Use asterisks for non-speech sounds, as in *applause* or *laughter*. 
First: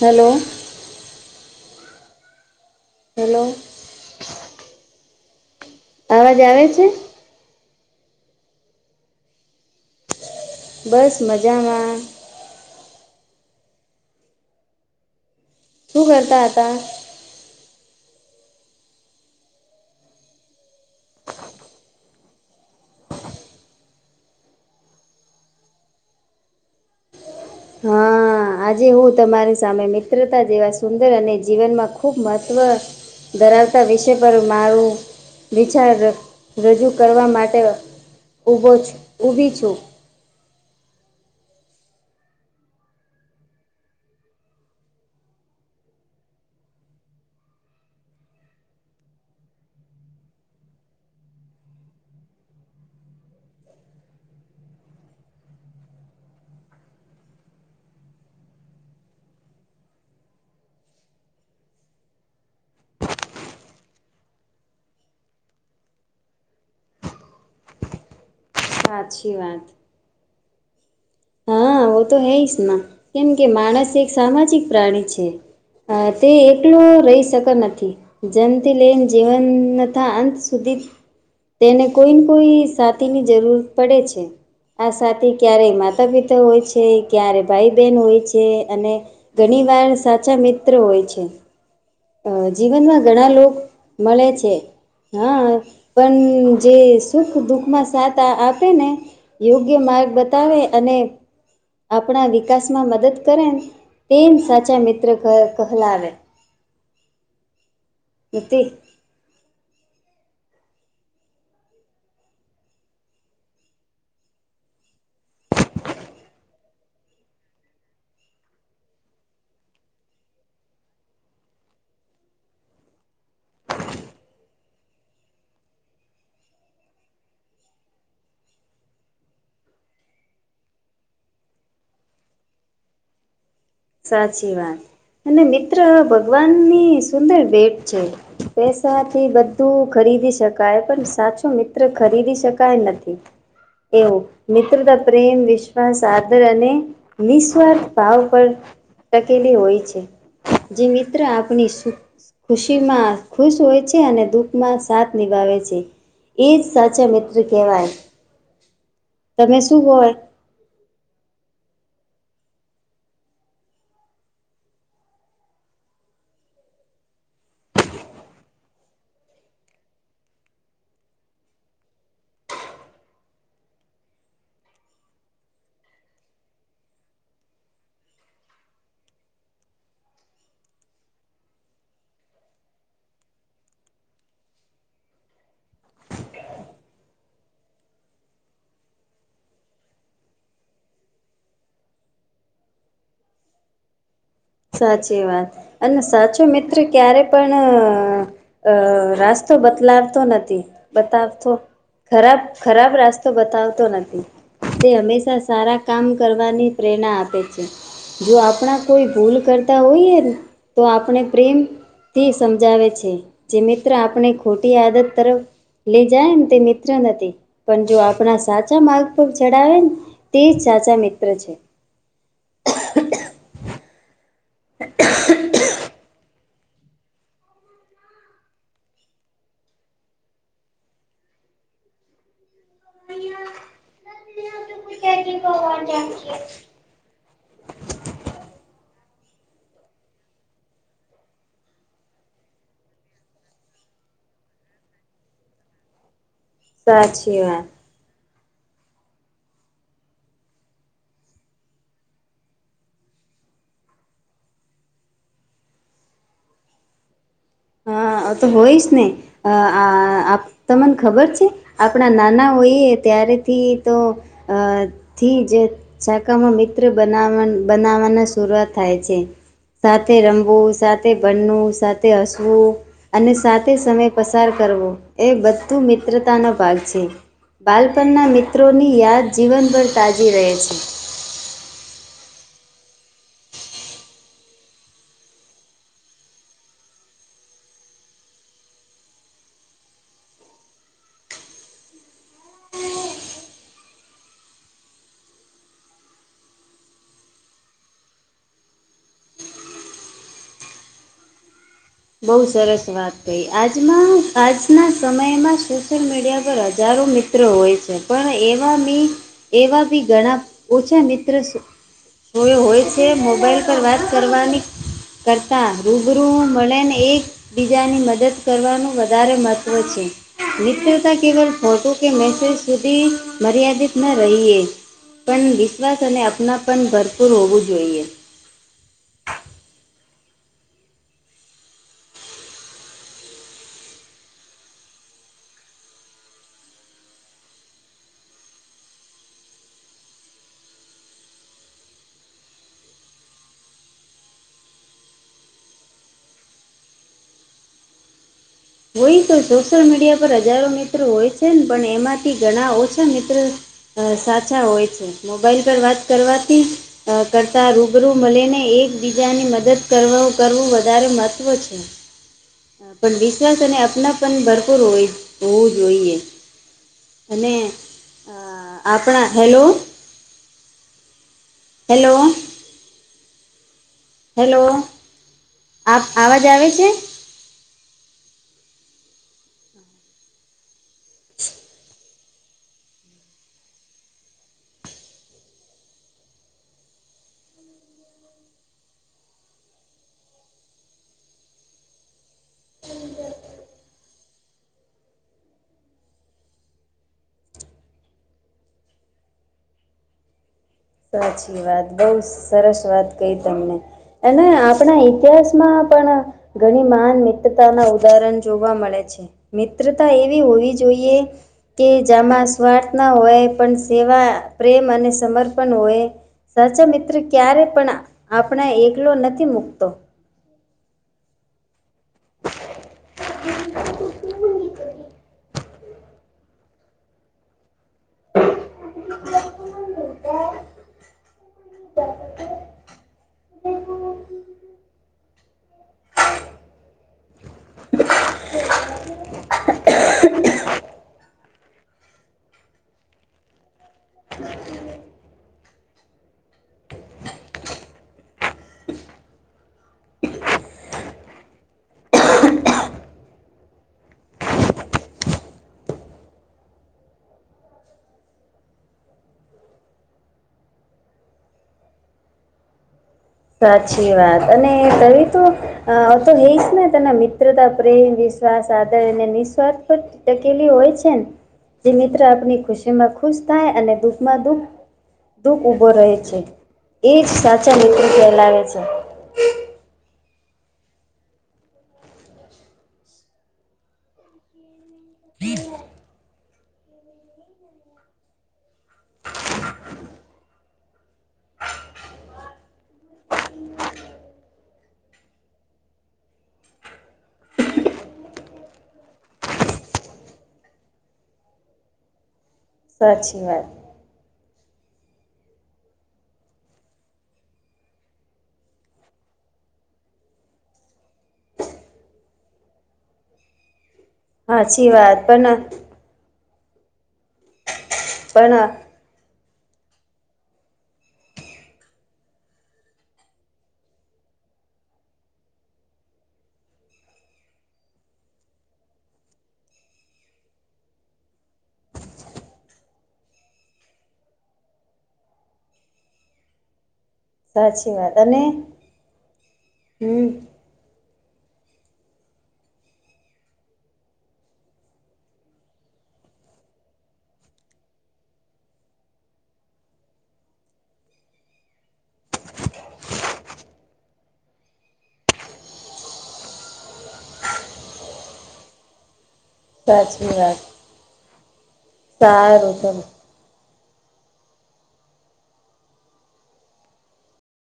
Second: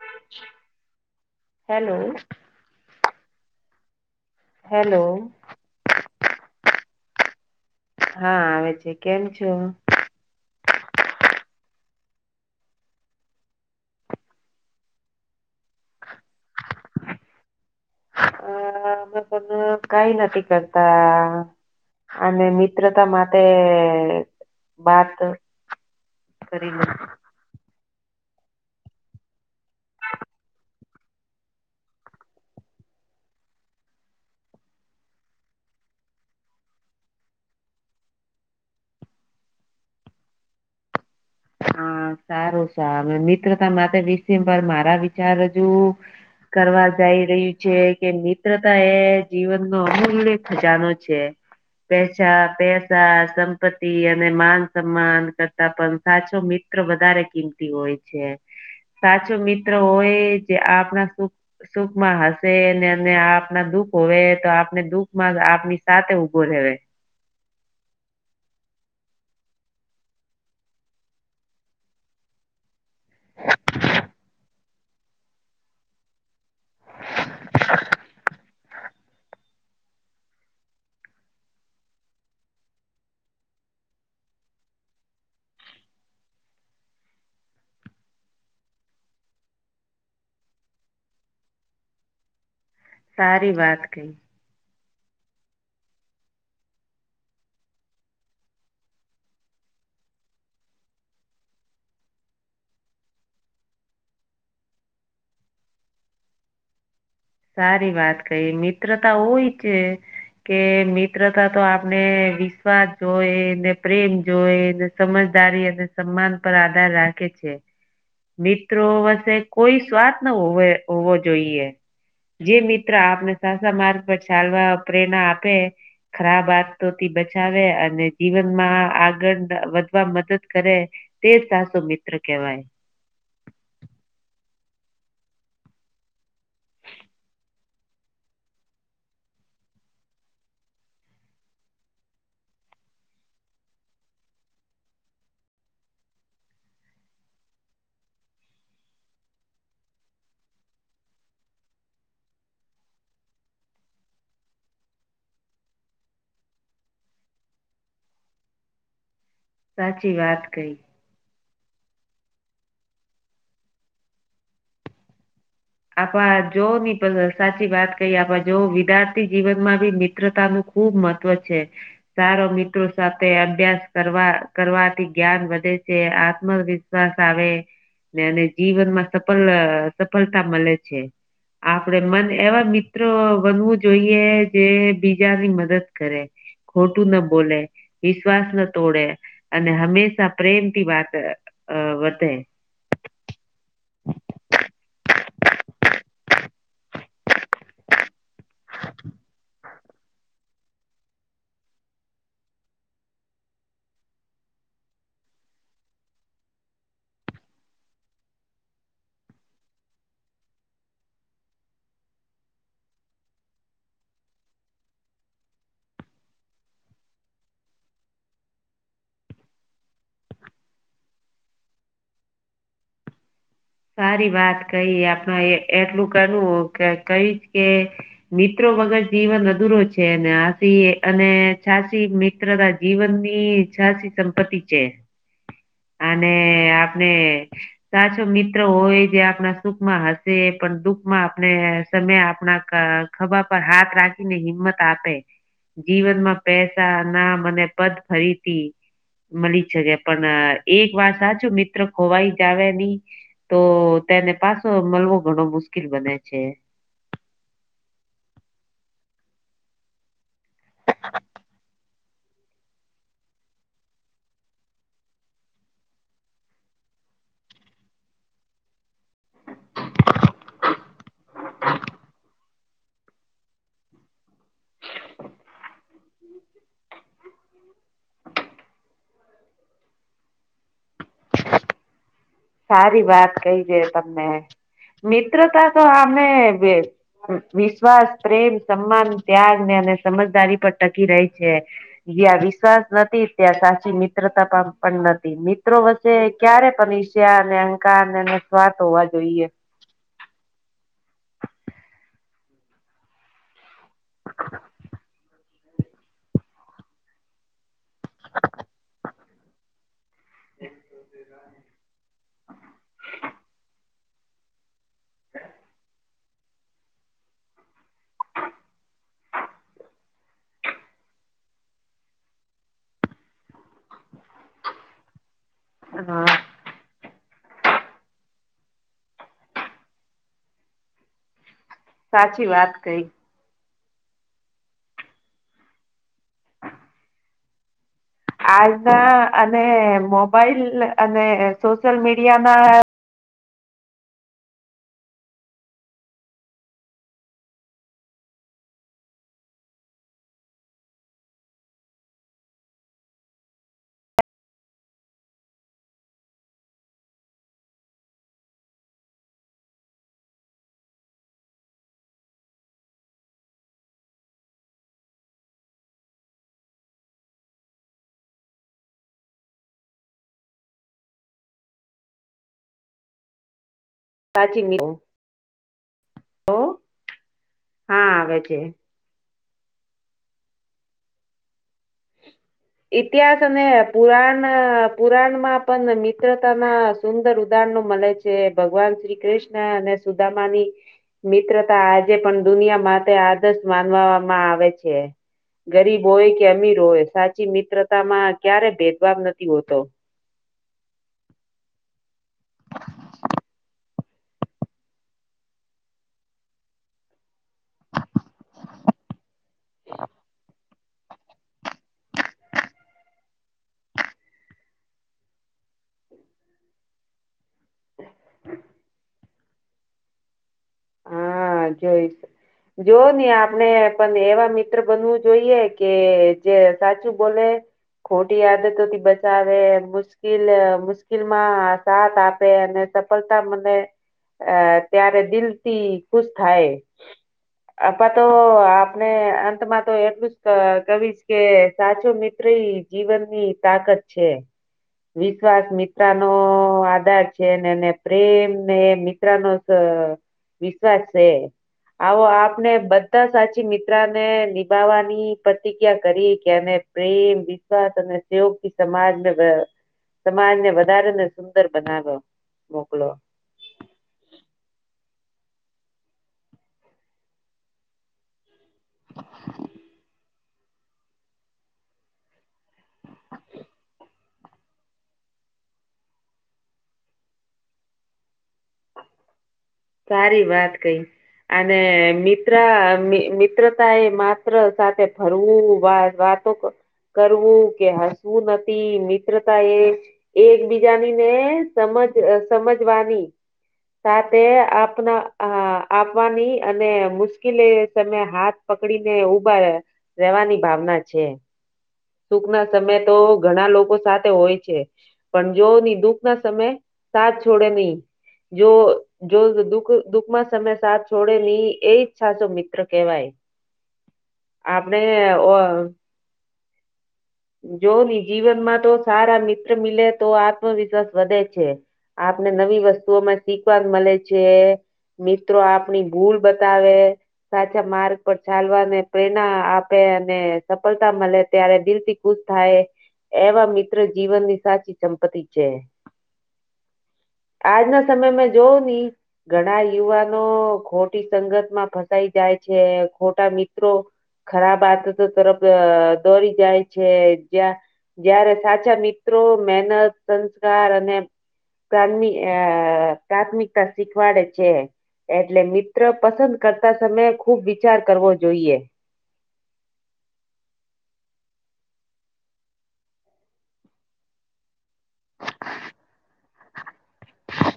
Hello. Hello. Hello. Hello. અવાજ આવે છે. હા આવે છે. કેમ છો. બસ મજામાં તું કરતા આ હતા. અ પણ કઈ નથી કરતા. અને મિત્રતા માટે વાત. કરી રીંગ હા આજે હું તમારી સામે મિત્રતા જેવા સુંદર અને જીવનમાં ખુબ મહત્વ. ધરાવતા વિષય પર મારું વિચાર રજૂ કરવા માટે ઉભો ઊભી છું હા સારું મિત્રતા માટે વિષેમાં મારા વિચાર હજુ. કરવા જઈ રહ્યું છે. કે મિત્રતા એ જીવનનો અમુલ્ય ખજાનો છે. પેચાન પૈસા સંપત્તિ અને માન સન્માન કરતા પણ, સાચો મિત્ર વધારે કિંમતી હોય છે. સાચો મિત્ર હોય જે આપણા સુખ, સુખમાં હશે ને અને આપના દુઃખ હોવે તો આપને દુઃખમાં આપની સાથે ઉભો રહે. સાચી વાત હા ઓ તો હૈ જ કેમ કે માણસ એક સામાજિક પ્રાણી છે. તે એકલો રહી શકતો નથી. જન્મથી લઈને જીવન તથા અંત સુધી તેને કોઈને કોઈ સાથીની જરૂર પડે છે. આ સાથી ક્યારેય માત્રા, માતા પિતા હોય છે. ક્યારે ભાઈ બહેન હોય છે. અને. ઘણી વાર સાચા મિત્ર હોય છે. જીવનમાં ઘણા સારી લોકો વાત કહી મળે છે. હા પણ જે સુખ દુઃખમાં સાથ આપે નેં યોગ્ય માર્ગ બતાવે અને આપણા વિકાસમાં મદદ કરે તે સાચા મિત્ર કહેવાશે સારી વાત કઈ મિત્રતા હોય છે. કે મિત્રતા તો આપણે વિશ્વાસ જોઈ ને પ્રેમ જોય સમજદારી અને સન્માન પર આધાર રાખે છે મિત્રો વસે કોઈ સ્વાદ ન હો હોવો જોઈએ જે મિત્ર આપને સાસા માર્ગ પર ચાલવા પ્રેરણા આપે ખરાબ આતોથી બચાવે અને જીવનમાં આગળ વધવા મદદ કરે તે જ સાસો મિત્ર કેવાય સાચી વાત અને મિત્ર ભગવાન ની સુંદર ભેટ છે પેસાથી બધું ખરીદી શકાય પણ સાચો મિત્ર ખરીદી શકાય નથી એવું મિત્રતા પ્રેમ વિશ્વાસ આદર અને નિસ્વાર્થ ભાવ પર ટકેલી હોય છે જે મિત્ર આપણી સુ ખુશી માં ખુશ હોય છે અને દુઃખમાં સાથ નિભાવે છે એ જ સાચા મિત્ર કહેવાય તમે શું હોય સાચી વાત કઈ આપ જો ની સાચી વાત કહી આપ જો વિદ્યાર્થી જીવનમાં બી મિત્રતા ન ખુબ મહત્વ છે સારો મિત્રો સાથે અભ્યાસ કરવા કરવાથી જ્ઞાન વધે છે આત્મ વિશ્વાસ આવે ને અને જીવનમાં સફ સફળતા મળે છે આપડે મન એવા મિત્રો બનવું જોઈએ જે બીજાની મદદ કરે ખોટું ન બોલે વિશ્વાસ ન તોડે અને હંમેશા પ્રેમ થી વાત વધે સાચી વાત અને સાચો મિત્ર ક્યારે પણ અ રાસ્તો બતલાવતો નથી બતાવતો ખરાબ ખરાબ રાસ્તો બતાવતો નથી તે હંમેશા સારા કામ કરવાની પ્રેરણા આપે છે જો આપણા કોઈ ભૂલ કરતા હોઈએને તો આપણે પ્રેમ તે સમજાવે છે જે મિત્ર આપણે ખોટી આદત તરફ લઈ જાય ને તે મિત્ર નથી પણ જો આપણા સાચા માર્ગ ચડાવે તે ચાચા મિત્ર છે સારી વાત કહી આપણે એટલું કરવું કે કહી કે મિત્રો વગર જીવન અધુરો છે અને હાસી અને છાસી મ જીવન ની છાસી સંપત્તિ છે અને આપણે સાચો મિત મ હોય જે આપણા સુખ માં હશે પણ દુઃખ માં આપણે સમય આપણા ખભા પર હાથ રાખીને હિંમત આપે જીવનમાં પૈસા ના સાચી વાત મને પદ ફરી હતી મળી શકે પણ એક વાર સાચું મિત્ર ખોવાઈ જાવ નહી તો તેને પાછો મળવો ઘણો મુશ્કેલ બને છે હ તો હોયશ ને આ તમને ખબર છે આપણા નાના હોય ત્યારેથી તો અ થી જ શાકામાં મિત્ર બના બનાવવાના શરૂઆત થાય છે સાથે રમવું, સાથે ભનવું, સાથે હસવું અને સાથે સમય પસાર કરવો એ બધું મિત્રતાનો ભાગ છે. બાલપણના મિત્રોની યાદ જીવનભર તાજી રહે છે. સારી વાત કઈ છે તમને મિત્રતા તો આમે બે વિશ્વાસ પ્રેમ, સન્માન, ત્યાગ અને સમજદારી પર ટકી રહી છે. જ્યાં વિશ્વાસ નથી ત્યાં સાચી મિત્રતા પણ નથી મિત્રો વચ્ચે ક્યારે પણ *unintelligible* બહુ સરસ વાત કહી આજમાં આજના સમયમાં સોશિયલ મીડિયા પર હજારો મિત્ર હોય છે પણ એવા બી એવા બી ઘણા ઓછા મિત્ર જોયો હોય છે મોબાઈલ પર વાત કરવાની કરતા રૂ ગુરુઓ મળેને એકબીજાની મદદ કરવાનું વધારે મહત્ત્વ છે. મિત્રતા કેવલ ફોટો કે મેસેજ સુધી મર્યાદિત ન રહીએ. પણ વિશ્વાસ અને હા અપનાપન ભરપૂર હોવું જોઈએ. સાચી વાત કઈ. આજના અને મોબાઈલ અને સોશિયલ મીડિયા ના હોય તો સોશિયલ મીડિયા પર હજારો મિત્ર હોય છે પણ એમાંથી ઘણા ઓછા મિત્ર સાચા હોય છે મોબાઈલ પર વાત કરવાથી.. કરતા રૂબરૂ મળીને એકબીજાની મદદ કરવું વધારે મહત્વ છે. પણ વિશ્વાસ અને અપનાપન ભરપૂર હોય હોવું જોઈએ. અને આપણા હેલો હેલો. હેલો સાચી મિ આપ આવાજ આવે છે. હા આવે છે. *inaudible* ઇતિહાસ અને પુરાણમાં પુરાણમાં પણ મિત્રતા ના સુંદર ઉદાહરણો મળે છે. ભગવાન શ્રી કૃષ્ણ અને સુદામાની મિત્રતા આજે પણ દુનિયા માટે આદર્શ માનવામાં આવે છે ગરીબ હોય કે અમીર હોય સાચી મિત્રતા માં ક્યારે ભેદભાવ નથી હોતો. સાચી વાત બહુ સરસ વાત કઈ તમને. અને આપણા ઇતિહાસ માં પણ ઘણી મહાન મિત્રતા ના ઉદાહરણ જોવા મળે છે. મિત્રતા એવી હોવી જોઈએ. કે જામાં સ્વાર્થ ન હોય પણ સેવા પ્રેમ અને સમર્પણ હોય સાચો મિત્ર ક્યારે પણ આપણને એકલો નથી મૂકતો. હા જોઈશ જોવો ને આપણે પણ એવા મિત્ર બનવું જોઈએ કે જે સાચું બોલે, ખોટી આદતોથી બચાવે, મુશ્કેલ મુશ્કેલમાં સાથ આપે અને સફળતા મળે ત્યારે દિલથી ખુશ થાય. આપ તો આપણે અંતમાં તો એટલું જ કવીશ કે સાચો મિત્ર ઈ જીવનની તાકાત છે. વિશ્વાસ મિત્ર નો આધાર છે ને પ્રેમ ને એ મિત્રનો *unintelligible* આવો આપને બધા સાચી મિત્ર ને નિભાવવાની પ્રતિક્રિયા કરી કેને પ્રેમ વિશ્વાસ અને સગાથી સમાજને સમાજને વધારે ને સુંદર બનાવો મોકલો. સાચી વાત અને તમે તો તો હઈશ ને તેના મિત્રતા પ્રેમ વિ વિશ્વાસ આને નિઃસ્વાથ ટકેલી હોય છે જે મિત્ર આપની ખુશી માં ખુશ થાય અને દુઃખ માં દુઃખ દુઃખ ઊભો રહેે છે એ જ સાચા મિત્રો કહેલાવે છે. સારી વાત કઈ અને મિત્ર મિત્રતા એ મા. સાથે ફરવું વાતો કરવું કે. શું નથી મિત્રતા એ. એકબીજાની ને સમજ સમજવાની સાથે. આપના આપવાની અને. મુશ્કેલી સમમે હાથ પકડી ને ઉભા રેવાની ભાવના છે. સુૂક ના સમય તો સાચી વાત ઘણા લોકો સાથે હોય છે. પણ જો ની દુઃખ ના સમય સાજ છોડે નહી જો. જો દુઃખ દુઃખ માં સમય સાથ છોડે ની એ જ સાચો મિત્ર કેવાય. સાચી આપડે વાત ઓ. પણ જો ની પણ જીવન માં તો સારા મિત્ર મિલે. તો આત્મવિશ્વાસ વધે છે આપને નવી વસ્તુઓમાં શીખવા મળે છે. મિત્રો આપણી ભૂલ બતાવે. સાચા માર્ગ પર ચાલવાને પ્રેરણા આપે અને સફળતા મળે ત્યારે દિલથી. ખુશ થાય એવા મિત્ર જીવનની સાચી સંપત્તિ છે. સાચી આજના વાત સમય અને મેં જોવ ની ઘણા હમ યુવાનો ખોટ. ખટી સંગતમાં ફસાઈ જાય છે ખોટા મિત્રો. ખરાબ આત તો તરત દોરી જાય. છે જ્યા જયારે સાચા મિત્રો મહેનત સંસ્કાર અને, પ્રામ આ પ્રાથમિકતા શીખવાડ છે. એટલે મિત્ર પસંદ કરતા સમયે ખુબ વિચાર કરવો જોઈએ. સાચવી વાત સારું ત.